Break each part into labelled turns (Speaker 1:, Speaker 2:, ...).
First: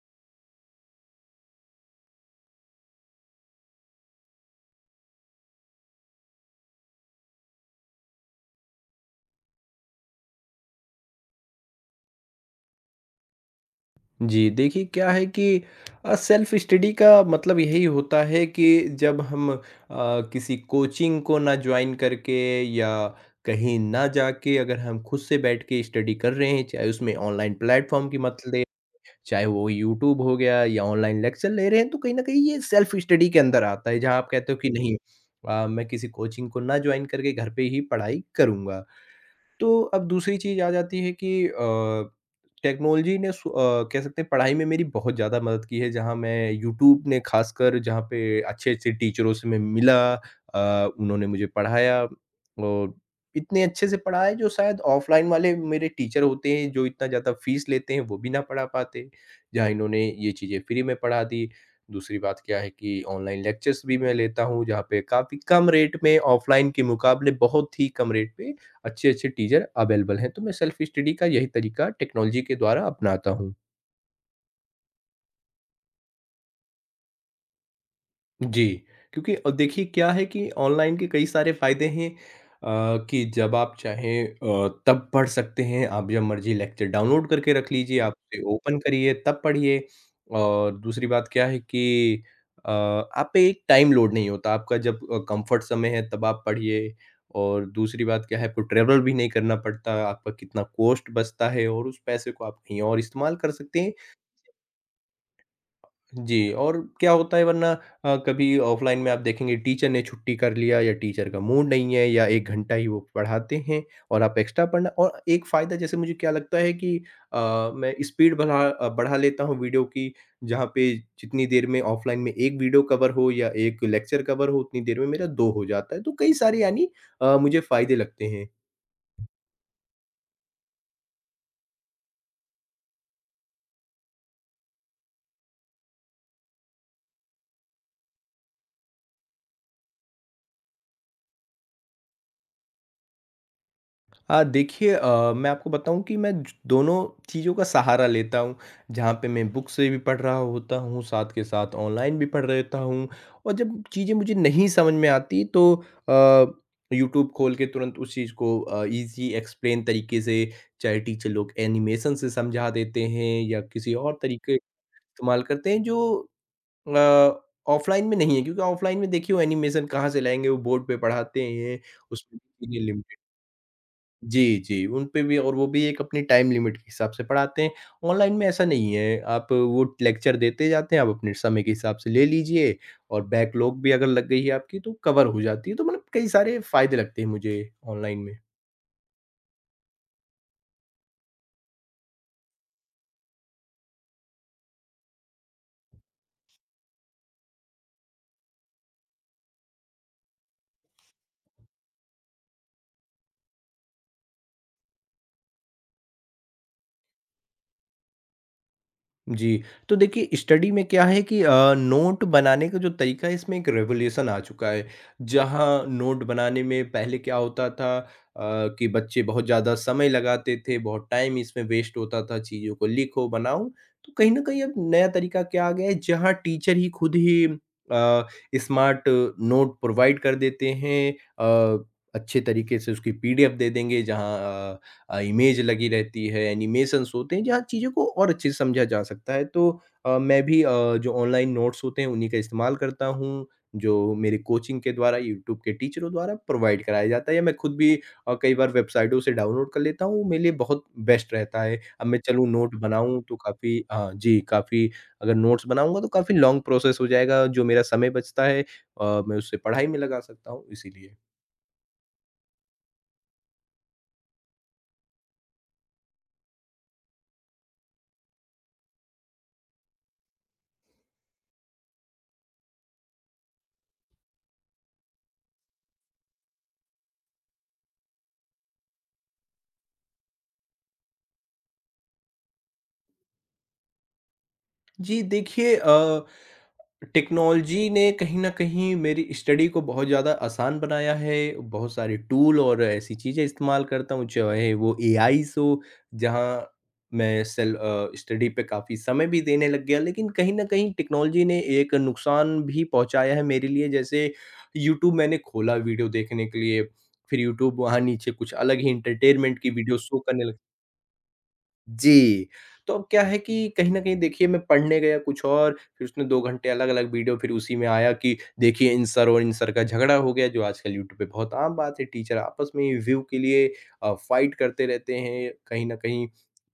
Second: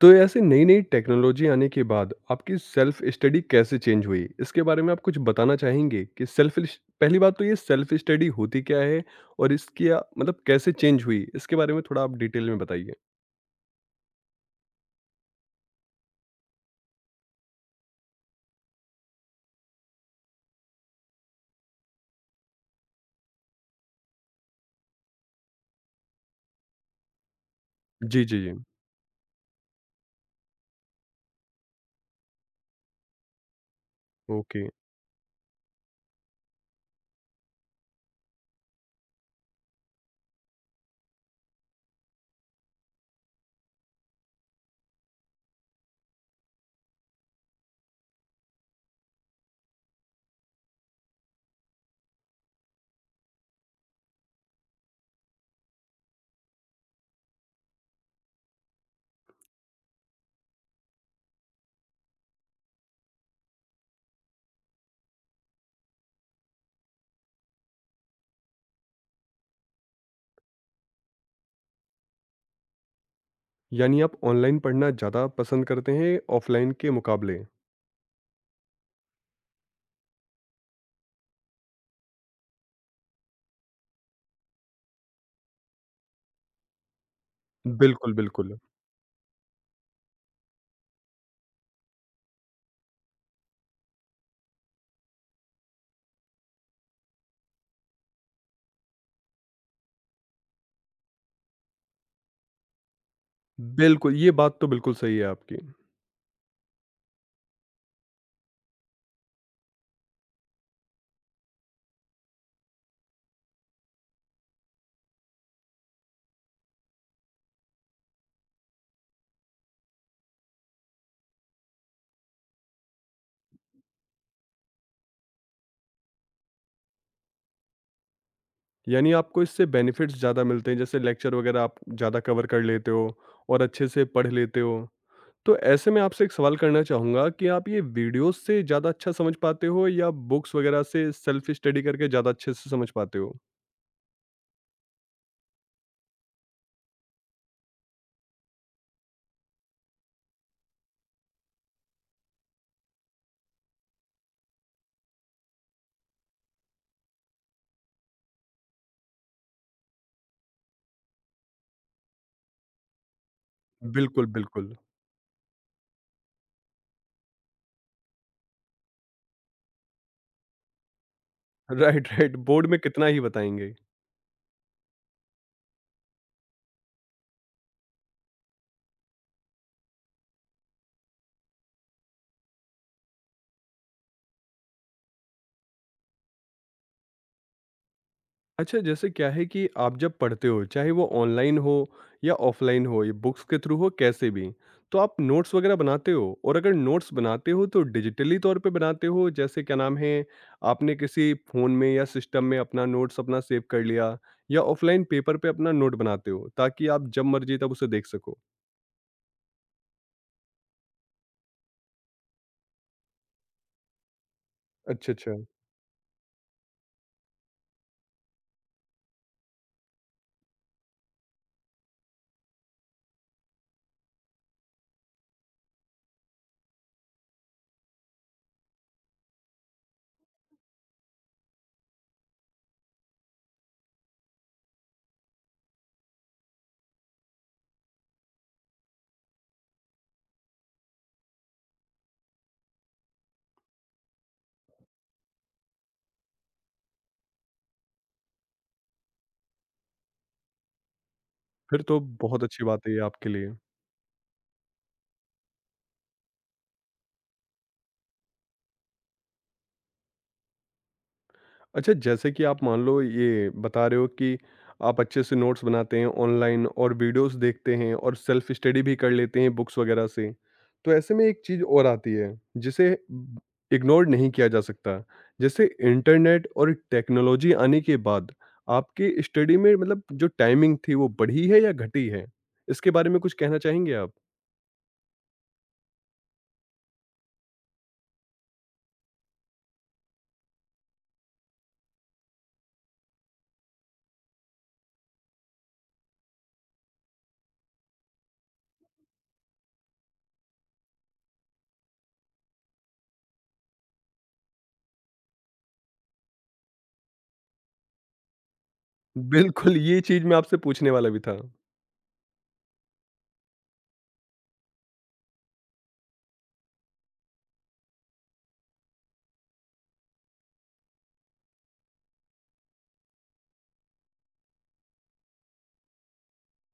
Speaker 1: तो ऐसे नई-नई टेक्नोलॉजी आने के बाद आपकी सेल्फ स्टडी कैसे चेंज हुई? इसके बारे में आप कुछ बताना चाहेंगे कि सेल्फ इश पहली बात तो ये सेल्फ स्टडी होती क्या है? और इसकी मतलब कैसे चेंज हुई? इसके बारे में थोड़ा आप डिटेल में बताइए।
Speaker 2: जी, देखिए क्या है कि सेल्फ़ स्टडी का मतलब यही होता है कि जब हम किसी कोचिंग को ना जॉइन करके या कहीं ना जाके अगर हम खुद से बैठ के स्टडी कर रहे हैं, चाहे उसमें ऑनलाइन प्लेटफ़ॉर्म की
Speaker 1: जी, जी,
Speaker 2: मदद
Speaker 1: जी।
Speaker 2: ले, चाहे वो यूट्यूब हो गया या ऑनलाइन लेक्चर ले रहे हैं, तो कहीं न कहीं ये सेल्फ़ स्टडी के अंदर आता है, जहाँ आप कहते हो
Speaker 1: ओके,
Speaker 2: कि नहीं, मैं किसी कोचिंग को ना जॉइन करके घर पे ही पढ़ाई करूँगा। तो अब दूसरी चीज़ आ जाती है कि टेक्नोलॉजी ने कह सकते हैं पढ़ाई में मेरी बहुत ज़्यादा मदद की है, जहाँ मैं यूट्यूब ने ख़ासकर जहाँ पे अच्छे-अच्छे टीचरों से मैं मिला, उन्होंने मुझे पढ़ाया और इतने अच्छे से पढ़ाया जो शायद ऑफ़लाइन वाले मेरे टीचर होते हैं, जो इतना ज़्यादा फ़ीस लेते हैं, वो भी ना पढ़ा पाते, जहाँ इन्होंने ये चीज़ें फ्री में पढ़ा दी। दूसरी बात क्या है कि ऑनलाइन लेक्चर्स भी मैं लेता हूँ, जहाँ पे काफ़ी कम रेट में, ऑफ़लाइन के मुकाबले बहुत ही कम रेट पे अच्छे-अच्छे टीचर अवेलेबल हैं, तो मैं सेल्फ स्टडी का यही तरीका टेक्नोलॉजी के द्वारा अपनाता हूँ।
Speaker 1: यानी आप ऑनलाइन पढ़ना ज़्यादा पसंद करते हैं ऑफलाइन के मुकाबले?
Speaker 2: जी, क्योंकि देखिए क्या है कि ऑनलाइन के कई सारे फ़ायदे हैं। कि जब आप चाहें तब पढ़ सकते हैं, आप जब मर्ज़ी लेक्चर डाउनलोड करके रख लीजिए, आप
Speaker 1: बिल्कुल,
Speaker 2: उसे
Speaker 1: बिल्कुल।
Speaker 2: ओपन करिए तब पढ़िए। और दूसरी बात क्या है कि आप पे एक टाइम लोड नहीं होता, आपका जब कम्फ़र्ट समय है तब आप पढ़िए। और दूसरी बात क्या है, आपको ट्रैवल भी नहीं करना पड़ता, आपका कितना कॉस्ट बचता है और उस पैसे को आप कहीं और इस्तेमाल कर सकते हैं।
Speaker 1: बिल्कुल, ये बात तो बिल्कुल सही है आपकी।
Speaker 2: जी, और क्या होता है वरना, कभी ऑफ़लाइन में आप देखेंगे टीचर ने छुट्टी कर लिया, या टीचर का मूड नहीं है, या 1 घंटा ही वो पढ़ाते हैं और आप एक्स्ट्रा पढ़ना। और एक फ़ायदा जैसे मुझे क्या लगता है कि मैं स्पीड बढ़ा लेता हूँ वीडियो की। जहाँ पे जितनी देर में ऑफ़लाइन में 1 वीडियो कवर हो या 1 लेक्चर कवर हो, उतनी देर में मेरा 2 हो जाता है। तो कई सारे, यानी मुझे फ़ायदे लगते हैं।
Speaker 1: यानी आपको इससे बेनिफिट्स ज़्यादा मिलते हैं, जैसे लेक्चर वगैरह आप ज़्यादा कवर कर लेते हो और अच्छे से पढ़ लेते हो। तो ऐसे में आपसे एक सवाल करना चाहूँगा कि आप ये वीडियोज़ से ज़्यादा अच्छा समझ पाते हो या बुक्स वगैरह से सेल्फ स्टडी करके ज़्यादा अच्छे से समझ पाते हो?
Speaker 2: हाँ, देखिए, मैं आपको बताऊँ कि मैं ज दोनों चीज़ों का सहारा लेता हूँ, जहाँ पे मैं बुक से भी पढ़ रहा होता हूँ, साथ के साथ ऑनलाइन भी पढ़ रहता हूँ। और जब चीज़ें मुझे नहीं समझ में आती, तो अ, यूट्यूब खोल के तुरंत उस चीज़ को, ईज़ी एक्सप्लेन तरीके से, चाहे टीचर लोग एनिमेशन से समझा देते हैं या किसी और
Speaker 1: बिल्कुल,
Speaker 2: तरीके
Speaker 1: बिल्कुल।
Speaker 2: इस्तेमाल करते हैं, जो अ, ऑफ़लाइन में नहीं है, क्योंकि ऑफ़लाइन में देखिए, वो एनिमेशन कहाँ से लाएँगे, वो बोर्ड पे पढ़ाते हैं,
Speaker 1: राइट, राइट।
Speaker 2: उसमें।
Speaker 1: बोर्ड में कितना ही बताएँगे।
Speaker 2: जी, जी, उन पे भी, और वो भी एक अपनी टाइम लिमिट के हिसाब से पढ़ाते हैं। ऑनलाइन में ऐसा नहीं है, आप वो लेक्चर देते जाते हैं, आप अपने समय के हिसाब से ले लीजिए, और बैकलॉग भी अगर लग गई है आपकी, तो कवर हो जाती है। तो मतलब कई सारे फ़ायदे लगते हैं मुझे ऑनलाइन में।
Speaker 1: अच्छा, जैसे क्या है कि आप जब पढ़ते हो, चाहे वो ऑनलाइन हो या ऑफलाइन हो, ये बुक्स के थ्रू हो, कैसे भी, तो आप नोट्स वगैरह बनाते हो? और अगर नोट्स बनाते हो, तो डिजिटली तौर पे बनाते हो, जैसे क्या नाम है, आपने किसी फ़ोन में या सिस्टम में अपना नोट्स अपना सेव कर लिया, या ऑफलाइन पेपर पे अपना नोट बनाते हो, ताकि आप जब मर्ज़ी तब उसे देख सको?
Speaker 2: जी, तो देखिए, स्टडी में क्या है कि नोट बनाने का जो तरीका है, इसमें एक रेवोल्यूशन आ चुका है।
Speaker 1: अच्छा, अच्छा।
Speaker 2: जहाँ नोट बनाने में पहले क्या होता था, कि बच्चे बहुत ज़्यादा समय लगाते थे, बहुत टाइम इसमें वेस्ट होता था, चीज़ों को लिखो, बनाओ। तो कहीं न कहीं अब नया तरीका क्या आ गया है, जहाँ टीचर ही खुद ही स्मार्ट नोट प्रोवाइड कर देते हैं। अ, अच्छे तरीके से उसकी पीडीएफ दे देंगे, जहाँ अ इमेज लगी रहती है, एनिमेशंस होते हैं, जहाँ चीज़ों को और अच्छे से समझा जा सकता है। तो मैं भी जो ऑनलाइन नोट्स होते हैं, उन्हीं का इस्तेमाल करता हूँ, जो मेरी कोचिंग के द्वारा, यूट्यूब के टीचरों द्वारा प्रोवाइड कराया जाता है, या मैं खुद भी कई बार वेबसाइटों से डाउनलोड कर लेता हूँ, वो मेरे लिए बहुत बेस्ट रहता है।
Speaker 1: फिर तो
Speaker 2: अब मैं
Speaker 1: बहुत
Speaker 2: चलूँ
Speaker 1: अच्छी
Speaker 2: नोट
Speaker 1: बात है ये
Speaker 2: बनाऊँ
Speaker 1: आपके
Speaker 2: तो
Speaker 1: लिए।
Speaker 2: काफ़ी, हाँ जी, काफ़ी अगर नोट्स बनाऊँगा तो काफ़ी लॉन्ग प्रोसेस हो जाएगा, जो मेरा समय बचता है मैं उससे पढ़ाई में लगा सकता हूँ, इसीलिए।
Speaker 1: अच्छा, जैसे कि आप मान लो ये बता रहे हो कि आप अच्छे से नोट्स बनाते हैं ऑनलाइन और वीडियोज़ देखते हैं और सेल्फ स्टडी भी कर लेते हैं बुक्स वगैरह से। तो ऐसे में एक चीज़ और आती है जिसे इग्नोर नहीं किया जा सकता। जैसे इंटरनेट और टेक्नोलॉजी आने के बाद आपकी स्टडी में, मतलब जो टाइमिंग थी वो बढ़ी है या घटी है? इसके बारे में कुछ कहना चाहेंगे आप?
Speaker 2: जी, देखिए, टेक्नोलॉजी ने कहीं न कहीं मेरी स्टडी को बहुत ज़्यादा आसान बनाया है, बहुत सारे टूल और ऐसी चीज़ें इस्तेमाल करता हूँ, चाहे वो एआईज़ हो, जहाँ मैं स्टडी पे काफ़ी समय भी देने लग गया। लेकिन कहीं न कहीं टेक्नोलॉजी ने एक नुकसान भी पहुँचाया है मेरे लिए, जैसे यूट्यूब मैंने खोला वीडियो देखने के लिए, फिर यूट्यूब वहाँ नीचे कुछ अलग ही एंटरटेनमेंट की
Speaker 1: बिल्कुल,
Speaker 2: वीडियो
Speaker 1: ये
Speaker 2: शो
Speaker 1: चीज़ मैं
Speaker 2: करने
Speaker 1: आपसे
Speaker 2: लग।
Speaker 1: पूछने वाला भी था।
Speaker 2: जी, तो अब क्या है कि कहीं न कहीं देखिए मैं पढ़ने गया कुछ और, फिर उसने 2 घंटे अलग-अलग वीडियो, फिर उसी में आया कि देखिए इन सर और इन सर का झगड़ा हो गया, जो आजकल यूट्यूब पे बहुत आम बात है। टीचर आपस में ही व्यू के लिए फाइट करते रहते हैं कहीं न कहीं।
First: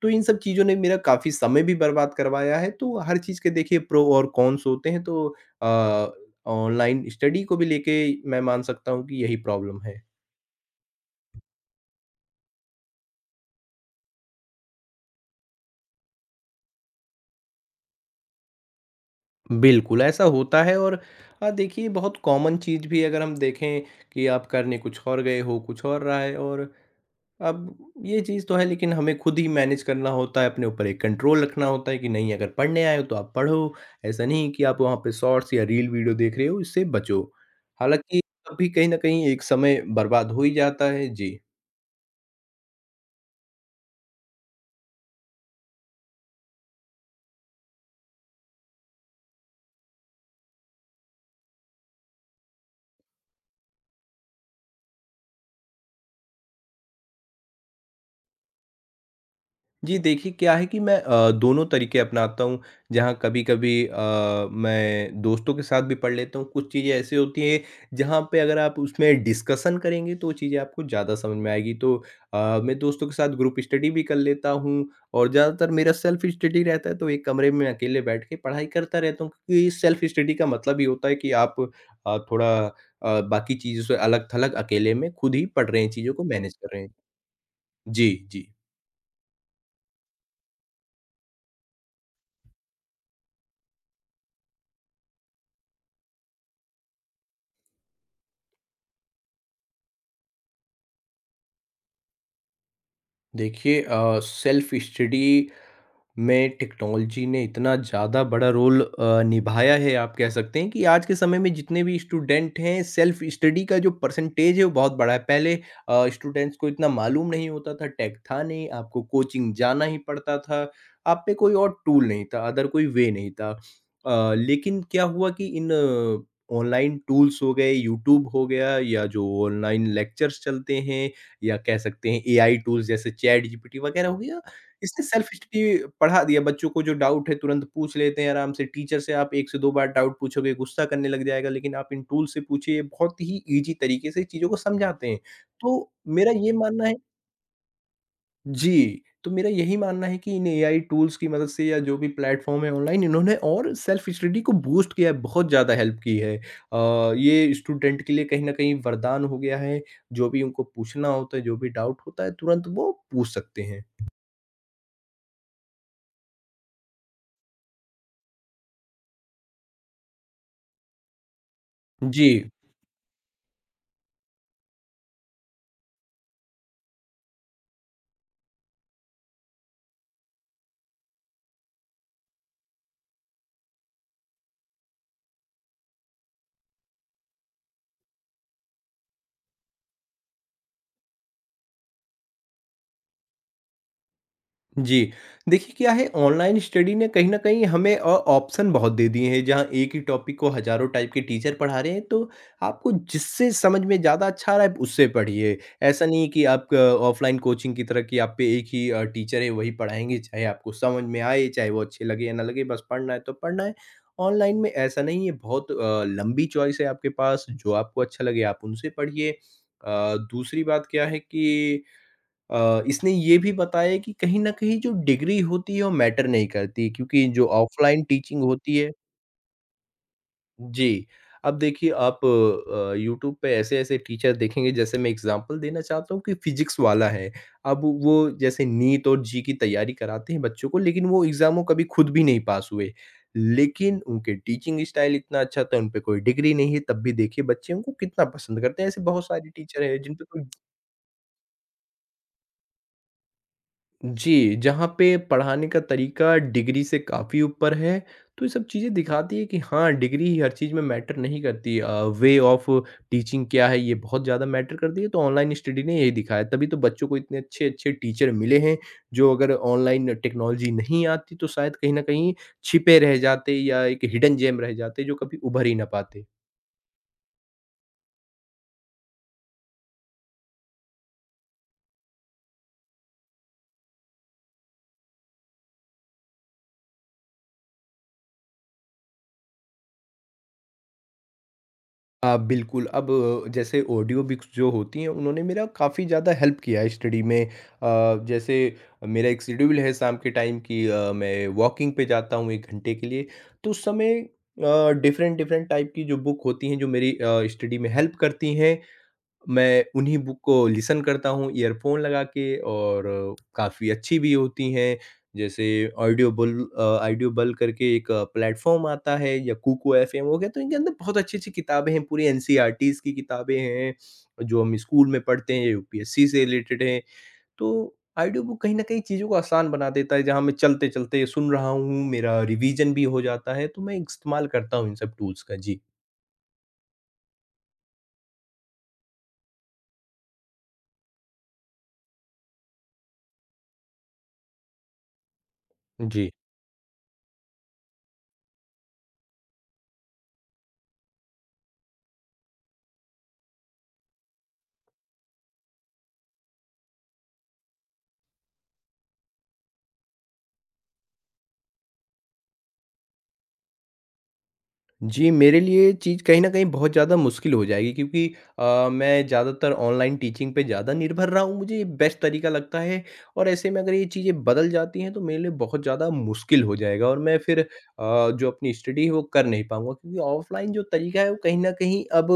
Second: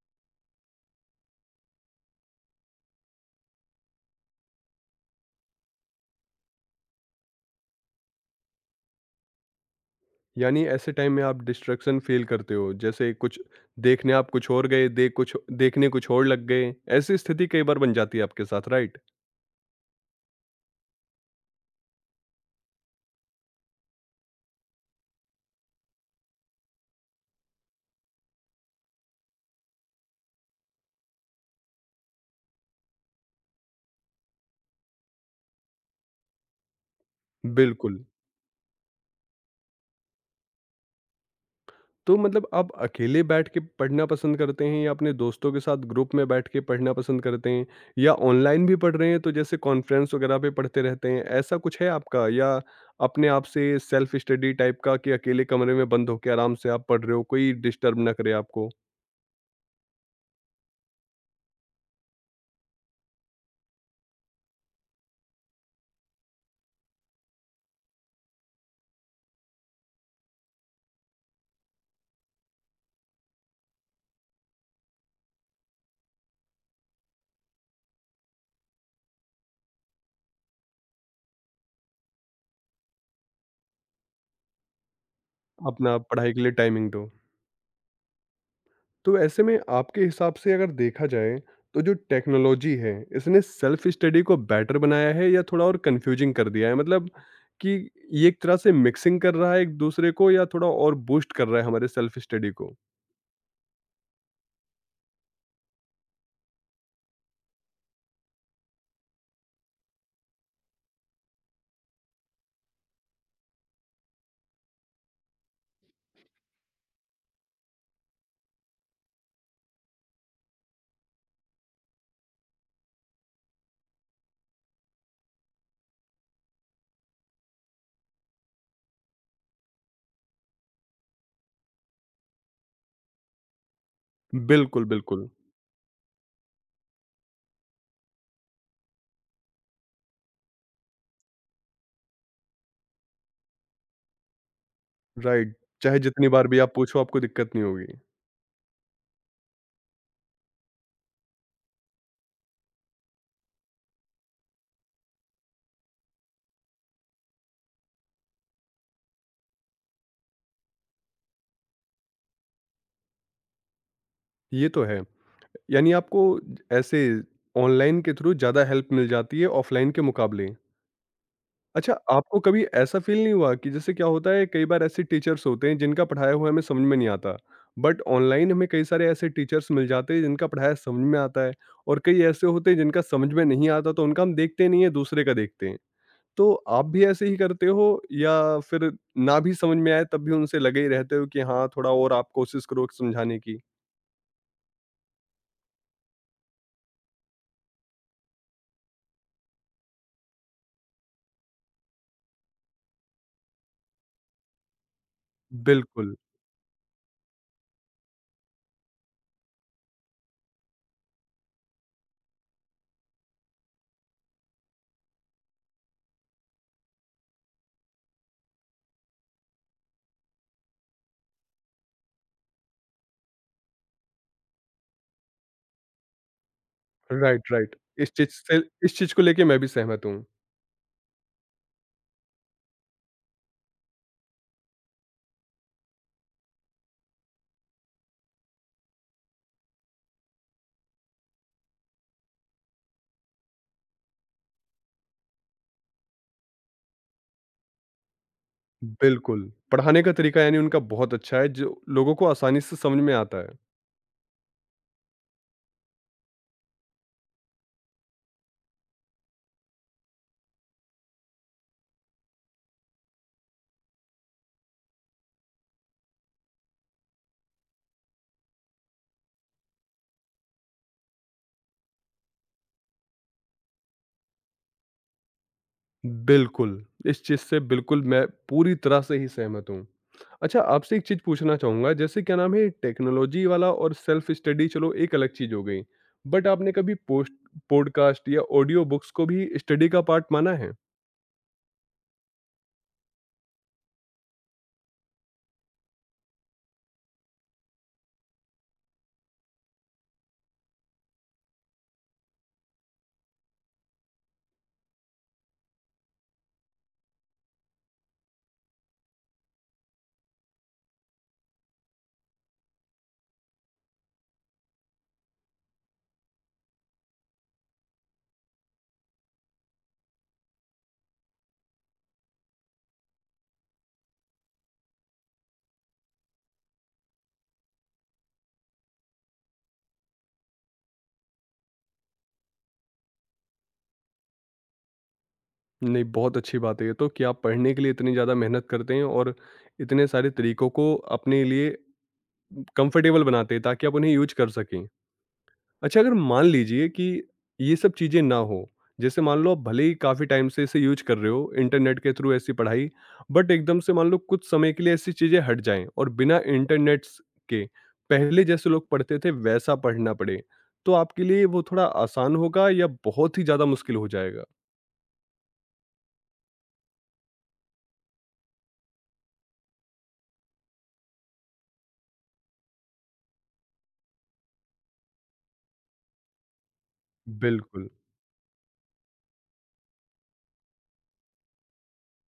Speaker 2: तो इन सब चीज़ों ने मेरा काफ़ी समय भी बर्बाद करवाया है, तो हर चीज़ के देखिए प्रो और कॉन्स होते हैं, तो अ, ऑनलाइन स्टडी को भी लेके मैं मान सकता हूँ कि यही प्रॉब्लम है।
Speaker 1: यानी ऐसे टाइम में आप डिस्ट्रैक्शन फ़ील करते हो? जैसे कुछ देखने आप कुछ और गए, दे कुछ देखने कुछ और लग गए, ऐसी स्थिति कई बार बन जाती है आपके साथ, राइट?
Speaker 2: बिल्कुल, ऐसा होता है। और देखिए, बहुत कॉमन चीज़ भी अगर हम देखें कि आप करने कुछ और गए हो, कुछ और रहा है। और अब ये चीज़ तो है, लेकिन हमें खुद ही मैनेज करना होता है, अपने ऊपर एक कंट्रोल रखना होता है कि नहीं, अगर पढ़ने आए हो तो आप पढ़ो, ऐसा नहीं कि आप वहाँ पे शॉर्ट्स या रील वीडियो देख रहे हो, इससे बचो।
Speaker 1: बिल्कुल।
Speaker 2: हालाँकि तब भी कहीं न कहीं एक समय बर्बाद हो ही जाता है। जी।
Speaker 1: तो मतलब आप अकेले बैठ के पढ़ना पसंद करते हैं या अपने दोस्तों के साथ ग्रुप में बैठ के पढ़ना पसंद करते हैं? या ऑनलाइन भी पढ़ रहे हैं, तो जैसे कॉन्फ्रेंस वगैरह पे पढ़ते रहते हैं, ऐसा कुछ है आपका? या अपने आप से सेल्फ स्टडी टाइप का कि अकेले कमरे में बंद होके आराम से आप पढ़ रहे हो, कोई डिस्टर्ब ना करे आपको,
Speaker 2: जी, देखिए क्या है कि मैं दोनों तरीके अपनाता हूँ, जहाँ कभी-कभी मैं दोस्तों के साथ भी पढ़ लेता हूँ, कुछ चीज़ें ऐसी होती हैं जहाँ पे अगर आप उसमें डिस्कशन करेंगे, तो वो चीज़ें आपको ज़्यादा समझ में आएगी। तो मैं दोस्तों के साथ ग्रुप स्टडी भी कर लेता हूँ, और ज़्यादातर मेरा सेल्फ स्टडी रहता है, तो एक कमरे में अकेले बैठ के पढ़ाई करता रहता हूँ, क्योंकि सेल्फ स्टडी का मतलब ये होता है कि आप थोड़ा बाकी चीज़ों से अलग-थलग अकेले में खुद ही पढ़ रहे हैं,
Speaker 1: अपना
Speaker 2: चीज़ों को
Speaker 1: पढ़ाई के लिए
Speaker 2: मैनेज कर रहे
Speaker 1: टाइमिंग
Speaker 2: हैं।
Speaker 1: दो?
Speaker 2: जी, जी।
Speaker 1: तो ऐसे में आपके हिसाब से अगर देखा जाए, तो जो टेक्नोलॉजी है इसने सेल्फ स्टडी को बेटर बनाया है या थोड़ा और कंफ्यूजिंग कर दिया है? मतलब कि ये एक तरह से मिक्सिंग कर रहा है एक दूसरे को या थोड़ा और बूस्ट कर रहा है हमारे सेल्फ स्टडी को?
Speaker 2: देखिए, सेल्फ स्टडी में टेक्नोलॉजी ने इतना ज़्यादा बड़ा रोल निभाया है। आप कह सकते हैं कि आज के समय में जितने भी स्टूडेंट हैं, सेल्फ स्टडी का जो परसेंटेज है वो बहुत बड़ा है। पहले स्टूडेंट्स को इतना मालूम नहीं होता था, टेक था नहीं, आपको कोचिंग जाना ही पड़ता था, आप पे कोई और टूल नहीं था, अदर कोई वे नहीं था। लेकिन क्या हुआ कि इन ऑनलाइन टूल्स हो गए, यूट्यूब हो गया, या जो ऑनलाइन लेक्चर्स चलते हैं, या कह सकते हैं एआई टूल्स जैसे चैट जीपीटी वगैरह हो गया।
Speaker 1: बिल्कुल,
Speaker 2: इसने सेल्फ
Speaker 1: बिल्कुल।
Speaker 2: स्टडी बढ़ा दिया, बच्चों को जो डाउट है तुरंत पूछ लेते हैं आराम से। टीचर से आप 1 से 2 बार डाउट पूछोगे, गुस्सा करने लग जाएगा, लेकिन आप इन टूल से पूछिए, ये बहुत ही ईज़ी तरीके से चीज़ों को समझाते हैं।
Speaker 1: राइट।
Speaker 2: तो
Speaker 1: चाहे जितनी
Speaker 2: मेरा
Speaker 1: बार
Speaker 2: ये
Speaker 1: भी आप
Speaker 2: मानना है।
Speaker 1: पूछो आपको दिक्कत नहीं होगी।
Speaker 2: जी, तो मेरा यही मानना है कि इन एआई टूल्स की मदद से, या जो भी प्लेटफ़ॉर्म है ऑनलाइन, इन्होंने और सेल्फ स्टडी को बूस्ट किया है, बहुत ज़्यादा हेल्प की है। ये स्टूडेंट के लिए कहीं न कहीं वरदान हो गया है, जो भी उनको पूछना होता है, जो भी डाउट होता है, तुरंत वो पूछ सकते हैं।
Speaker 1: ये तो है। यानी आपको ऐसे ऑनलाइन के थ्रू ज़्यादा हेल्प मिल जाती है ऑफलाइन के मुकाबले। अच्छा,
Speaker 2: जी।
Speaker 1: आपको कभी ऐसा फ़ील नहीं हुआ कि जैसे क्या होता है, कई बार ऐसे टीचर्स होते हैं जिनका पढ़ाया हुआ हमें समझ में नहीं आता, बट ऑनलाइन हमें कई सारे ऐसे टीचर्स मिल जाते हैं जिनका पढ़ाया समझ में आता है, और कई ऐसे होते हैं जिनका समझ में नहीं आता, तो उनका हम देखते नहीं है, दूसरे का देखते हैं। तो आप भी ऐसे ही करते हो, या फिर ना भी समझ में आए तब भी उनसे लगे ही रहते हो कि हाँ, थोड़ा और आप कोशिश करो समझाने की?
Speaker 2: जी, देखिए क्या है, ऑनलाइन स्टडी ने कहीं न कहीं हमें ऑप्शन बहुत दे दिए हैं, जहाँ एक ही टॉपिक को हज़ारों टाइप के टीचर पढ़ा रहे हैं, तो आपको जिससे समझ में ज़्यादा अच्छा आ रहा है, उससे पढ़िए। ऐसा
Speaker 1: बिल्कुल,
Speaker 2: नहीं है कि आप ऑफलाइन कोचिंग की तरह कि आप पे एक ही टीचर है, वही पढ़ाएँगे, चाहे आपको समझ में आए, चाहे वो अच्छे लगे या ना लगे, बस पढ़ना है तो पढ़ना है। ऑनलाइन में ऐसा नहीं है, बहुत लंबी चॉइस है आपके पास, जो आपको अच्छा लगे आप उनसे पढ़िए। दूसरी बात क्या है कि इसने ये भी बताया कि कहीं न कहीं जो डिग्री होती है वो मैटर नहीं करती, क्योंकि
Speaker 1: राइट,
Speaker 2: जो
Speaker 1: राइट।
Speaker 2: ऑफ़लाइन
Speaker 1: इस चीज़
Speaker 2: टीचिंग
Speaker 1: से,
Speaker 2: होती है।
Speaker 1: इस चीज़ को लेके मैं भी सहमत हूँ।
Speaker 2: जी, अब देखिए, आप यूट्यूब पे ऐसे-ऐसे टीचर देखेंगे, जैसे मैं एग्ज़ाम्पल देना चाहता हूँ कि फ़िज़िक्स वाला है। अब वो जैसे नीट और जी की तैयारी कराते हैं बच्चों को, लेकिन वो एग्ज़ाम में कभी खुद भी नहीं पास हुए। लेकिन उनके टीचिंग स्टाइल इतना अच्छा था, उन पे कोई डिग्री नहीं है, तब भी देखिए बच्चे उनको कितना पसंद करते हैं। ऐसे बहुत
Speaker 1: बिल्कुल,
Speaker 2: सारे टीचर हैं
Speaker 1: पढ़ाने का
Speaker 2: जिन पे
Speaker 1: तरीका
Speaker 2: कोई।
Speaker 1: यानी उनका बहुत अच्छा है जो लोगों को आसानी से समझ में आता है।
Speaker 2: जी, जहाँ पे पढ़ाने का तरीका डिग्री से काफ़ी ऊपर है, तो ये सब चीज़ें दिखाती है कि हाँ, डिग्री ही हर चीज़ में मैटर नहीं करती। वे ऑफ टीचिंग क्या है, ये बहुत ज़्यादा मैटर करती है, तो ऑनलाइन स्टडी ने यही दिखाया। तभी तो बच्चों को इतने अच्छे-अच्छे टीचर मिले हैं, जो अगर ऑनलाइन टेक्नोलॉजी नहीं आती, तो शायद कहीं न कहीं छिपे रह जाते, या एक हिडन जेम रह जाते, जो कभी उभर ही ना पाते।
Speaker 1: बिल्कुल, इस चीज़ से बिल्कुल मैं पूरी तरह से ही सहमत हूँ। अच्छा, आपसे एक चीज़ पूछना चाहूँगा, जैसे क्या नाम है, टेक्नोलॉजी वाला और सेल्फ स्टडी चलो एक अलग चीज़ हो गई। बट आपने कभी पोस्ट पॉडकास्ट या ऑडियो बुक्स को भी स्टडी का पार्ट माना है?
Speaker 2: बिल्कुल। अब जैसे ऑडियो बुक्स जो होती हैं, उन्होंने मेरा काफ़ी ज़्यादा हेल्प किया है स्टडी में। जैसे मेरा एक शेड्यूल है शाम के टाइम कि मैं वॉकिंग पे जाता हूँ 1 घंटे के लिए, तो उस समय डिफरेंट डिफरेंट टाइप की जो बुक होती हैं, जो मेरी स्टडी में हेल्प करती हैं। मैं उन्हीं बुक को लिसन करता हूँ ईयरफ़ोन लगा के, और काफ़ी अच्छी भी होती हैं। जैसे ऑडियोबुल ऑडियोबल करके एक प्लेटफ़ॉर्म आता है, या कुको एफ़एम हो गया। तो इनके अंदर बहुत अच्छी-अच्छी किताबें हैं, पूरी एनसीईआरटीज़ की किताबें हैं, जो हम स्कूल में पढ़ते हैं, या यूपीएससी से रिलेटेड हैं। तो ऑडियो बुक कहीं न कहीं चीज़ों को आसान बना देता है, जहाँ मैं चलते-चलते सुन रहा हूँ, मेरा रिवीजन भी हो जाता है। तो मैं इस्तेमाल करता हूँ इन सब टूल्स का। जी।
Speaker 1: नहीं, बहुत अच्छी बात है ये तो कि आप पढ़ने के लिए इतनी ज़्यादा मेहनत करते हैं और इतने सारे तरीकों को अपने लिए कंफर्टेबल बनाते हैं ताकि आप उन्हें यूज़ कर सकें। अच्छा, अगर
Speaker 2: जी।
Speaker 1: मान लीजिए कि ये सब चीज़ें ना हो, जैसे मान लो आप भले ही काफ़ी टाइम से इसे यूज़ कर रहे हो, इंटरनेट के थ्रू ऐसी पढ़ाई, बट एकदम से मान लो कुछ समय के लिए ऐसी चीज़ें हट जाएँ और बिना इंटरनेट्स के पहले जैसे लोग पढ़ते थे वैसा पढ़ना पड़े, तो आपके लिए वो थोड़ा आसान होगा या बहुत ही ज़्यादा मुश्किल हो जाएगा?
Speaker 2: जी, मेरे लिए चीज़ कहीं न कहीं बहुत ज़्यादा मुश्किल हो जाएगी, क्योंकि मैं ज़्यादातर ऑनलाइन टीचिंग पे ज़्यादा निर्भर रहा हूँ, मुझे ये बेस्ट तरीका लगता है। और ऐसे में अगर ये चीज़ें बदल जाती हैं, तो मेरे लिए बहुत ज़्यादा मुश्किल हो जाएगा, और मैं फिर
Speaker 1: बिल्कुल।
Speaker 2: जो अपनी स्टडी है, वो कर नहीं पाऊँगा। क्योंकि ऑफ़लाइन जो तरीका है, वो कहीं न कहीं अब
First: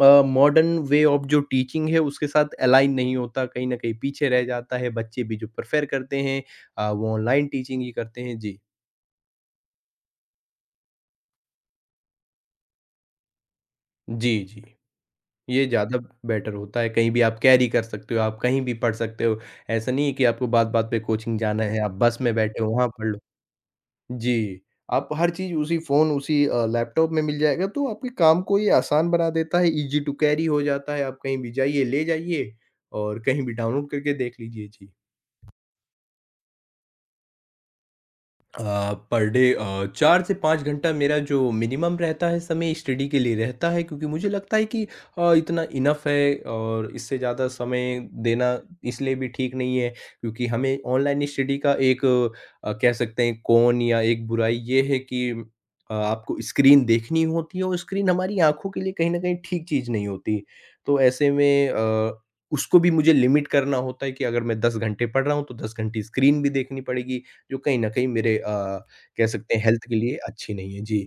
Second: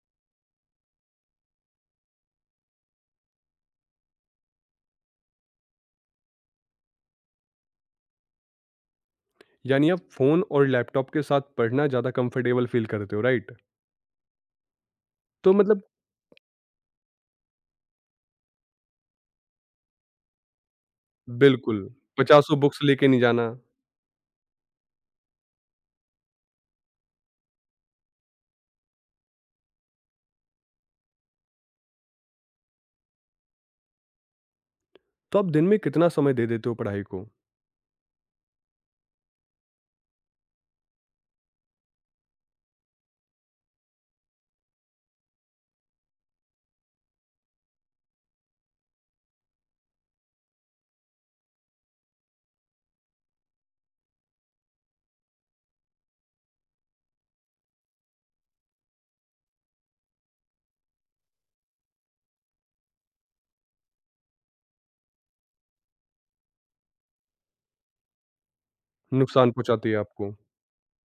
Speaker 2: मॉडर्न वे ऑफ़ जो टीचिंग है, उसके साथ अलाइन नहीं होता, कहीं न कहीं पीछे रह जाता है। बच्चे भी जो प्रेफ़र करते हैं, वो ऑनलाइन टीचिंग ही करते हैं। जी।
Speaker 1: यानी आप फ़ोन और लैपटॉप के साथ पढ़ना ज़्यादा कंफर्टेबल फ़ील करते हो, राइट?
Speaker 2: जी, जी।
Speaker 1: तो
Speaker 2: ये
Speaker 1: मतलब
Speaker 2: ज़्यादा बेटर होता है, कहीं भी आप कैरी कर सकते हो, आप कहीं भी पढ़ सकते हो। ऐसा नहीं है कि आपको बात-बात पे कोचिंग जाना
Speaker 1: बिल्कुल,
Speaker 2: है, आप बस में
Speaker 1: पचासों
Speaker 2: बैठे हो
Speaker 1: बुक्स
Speaker 2: वहाँ पढ़
Speaker 1: लेके
Speaker 2: लो।
Speaker 1: नहीं जाना।
Speaker 2: जी, आप हर चीज़ उसी फ़ोन उसी लैपटॉप में मिल जाएगा, तो आपके काम को ये आसान बना देता है, ईज़ी टू कैरी हो जाता है। आप कहीं भी जाइए, ले जाइए, और कहीं भी डाउनलोड करके देख लीजिए। जी।
Speaker 1: तो आप दिन में कितना समय दे देते हो पढ़ाई को?
Speaker 2: पर डे 4 से 5 घंटा मेरा जो मिनिमम रहता है, समय स्टडी के लिए रहता है, क्योंकि मुझे लगता है कि इतना इनफ है, और इससे ज़्यादा समय देना इसलिए भी ठीक नहीं है, क्योंकि हमें ऑनलाइन स्टडी का एक कह सकते हैं कौन या एक बुराई ये है कि आपको स्क्रीन देखनी होती है, और स्क्रीन हमारी आंखों के लिए कहीं ना कहीं ठीक चीज़ नहीं होती। तो ऐसे में उसको भी मुझे लिमिट करना होता है कि अगर मैं 10 घंटे पढ़ रहा हूँ, तो 10 घंटे स्क्रीन भी देखनी पड़ेगी, जो कहीं न कहीं मेरे कह
Speaker 1: नुकसान
Speaker 2: सकते हैं हेल्थ
Speaker 1: पहुँचाती
Speaker 2: के
Speaker 1: है
Speaker 2: लिए
Speaker 1: आपको।
Speaker 2: अच्छी नहीं है। जी।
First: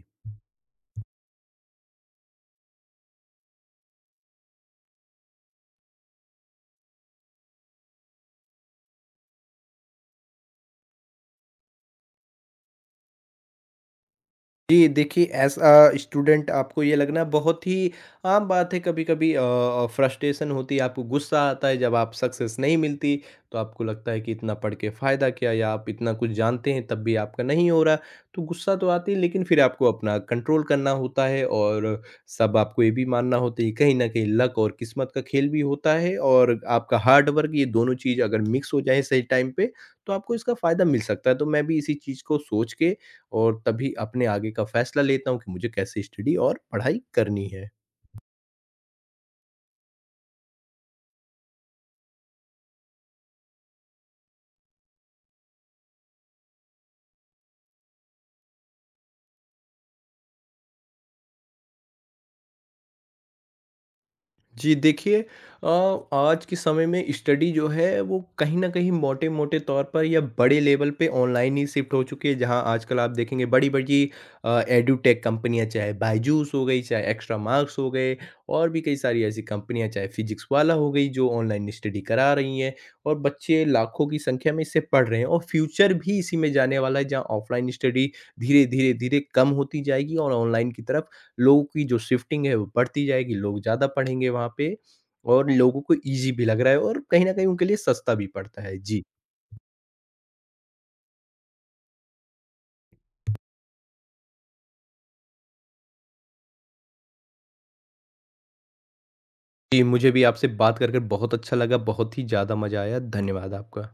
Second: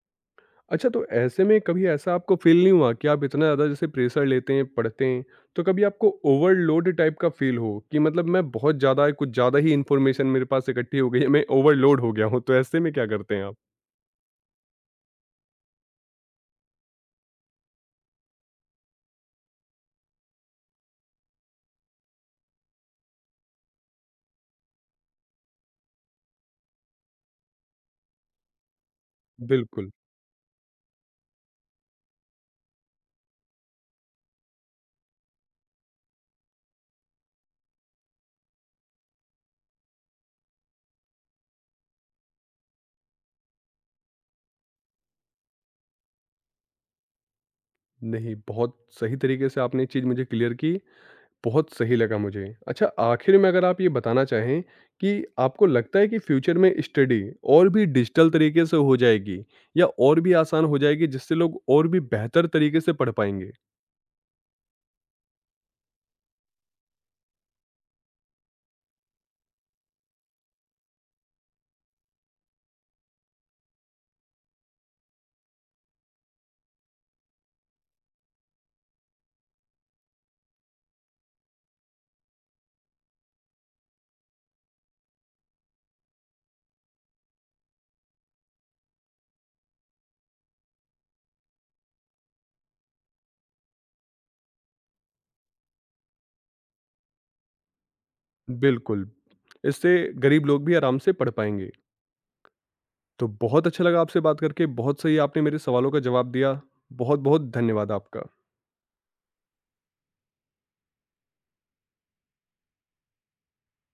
Speaker 1: अच्छा, तो ऐसे में कभी ऐसा आपको फ़ील नहीं हुआ कि आप इतना ज़्यादा जैसे प्रेशर लेते हैं, पढ़ते हैं, तो कभी आपको ओवरलोड टाइप का फ़ील हो कि मतलब मैं बहुत ज़्यादा, कुछ ज़्यादा ही इन्फॉर्मेशन मेरे पास इकट्ठी हो गई है, मैं ओवरलोड हो गया हूँ, तो ऐसे में क्या करते हैं आप?
Speaker 2: जी, देखिए, एज़ अ स्टूडेंट आपको ये लगना बहुत ही आम बात है। कभी-कभी फ्रस्ट्रेशन होती है, आपको गुस्सा आता है जब आप सक्सेस नहीं मिलती। तो आपको लगता है कि इतना पढ़ के फ़ायदा क्या, या आप इतना कुछ जानते हैं तब भी आपका नहीं हो रहा। तो गुस्सा तो आती है, लेकिन फिर आपको
Speaker 1: बिल्कुल।
Speaker 2: अपना कंट्रोल करना होता है, और सब आपको ये भी मानना होता है कि कहीं न कहीं लक और किस्मत का खेल भी होता है, और आपका हार्ड वर्क, ये दोनों चीज़ अगर मिक्स हो जाए सही टाइम पे, तो आपको इसका फ़ायदा मिल सकता है। तो मैं भी इसी चीज़ को सोच के, और तभी अपने आगे का फैसला लेता हूँ कि मुझे कैसे स्टडी और पढ़ाई करनी है।
Speaker 1: नहीं, बहुत सही तरीके से आपने ये चीज़ मुझे क्लियर की। बहुत सही लगा मुझे। अच्छा, आखिर में अगर आप ये बताना चाहें कि आपको लगता है कि फ्यूचर में स्टडी और भी डिजिटल तरीके से हो जाएगी या और भी आसान हो जाएगी जिससे लोग और भी बेहतर तरीके से पढ़ पाएँगे?
Speaker 2: जी, देखिए, अ, आज के समय में स्टडी जो है, वो कहीं ना कहीं मोटे मोटे तौर पर या बड़े लेवल पे ऑनलाइन ही शिफ्ट हो चुकी है, जहां आजकल आप देखेंगे बड़ी बड़ी एडुटेक कंपनियां, चाहे बायजूस हो गई, चाहे एक्स्ट्रा मार्क्स हो गए, और भी कई सारी ऐसी कंपनियां, चाहे फिजिक्स वाला हो गई, जो ऑनलाइन स्टडी करा रही हैं, और बच्चे लाखों की संख्या में इससे पढ़ रहे हैं। और फ्यूचर भी इसी में जाने वाला है, जहाँ ऑफलाइन स्टडी धीरे धीरे धीरे कम होती जाएगी, और ऑनलाइन की तरफ लोगों की जो शिफ्टिंग है, वो बढ़ती जाएगी, लोग ज़्यादा पढ़ेंगे वहाँ पे, और लोगों को ईज़ी भी लग रहा है, और कहीं न कहीं उनके लिए सस्ता भी पड़ता है। जी।
Speaker 1: बिल्कुल, इससे गरीब लोग भी आराम से पढ़ पाएँगे। तो बहुत अच्छा लगा आपसे बात करके, बहुत सही आपने मेरे सवालों का जवाब दिया। बहुत-बहुत धन्यवाद आपका।
Speaker 2: जी, मुझे भी आपसे बात कर बहुत अच्छा लगा, बहुत ही ज़्यादा मज़ा आया। धन्यवाद आपका।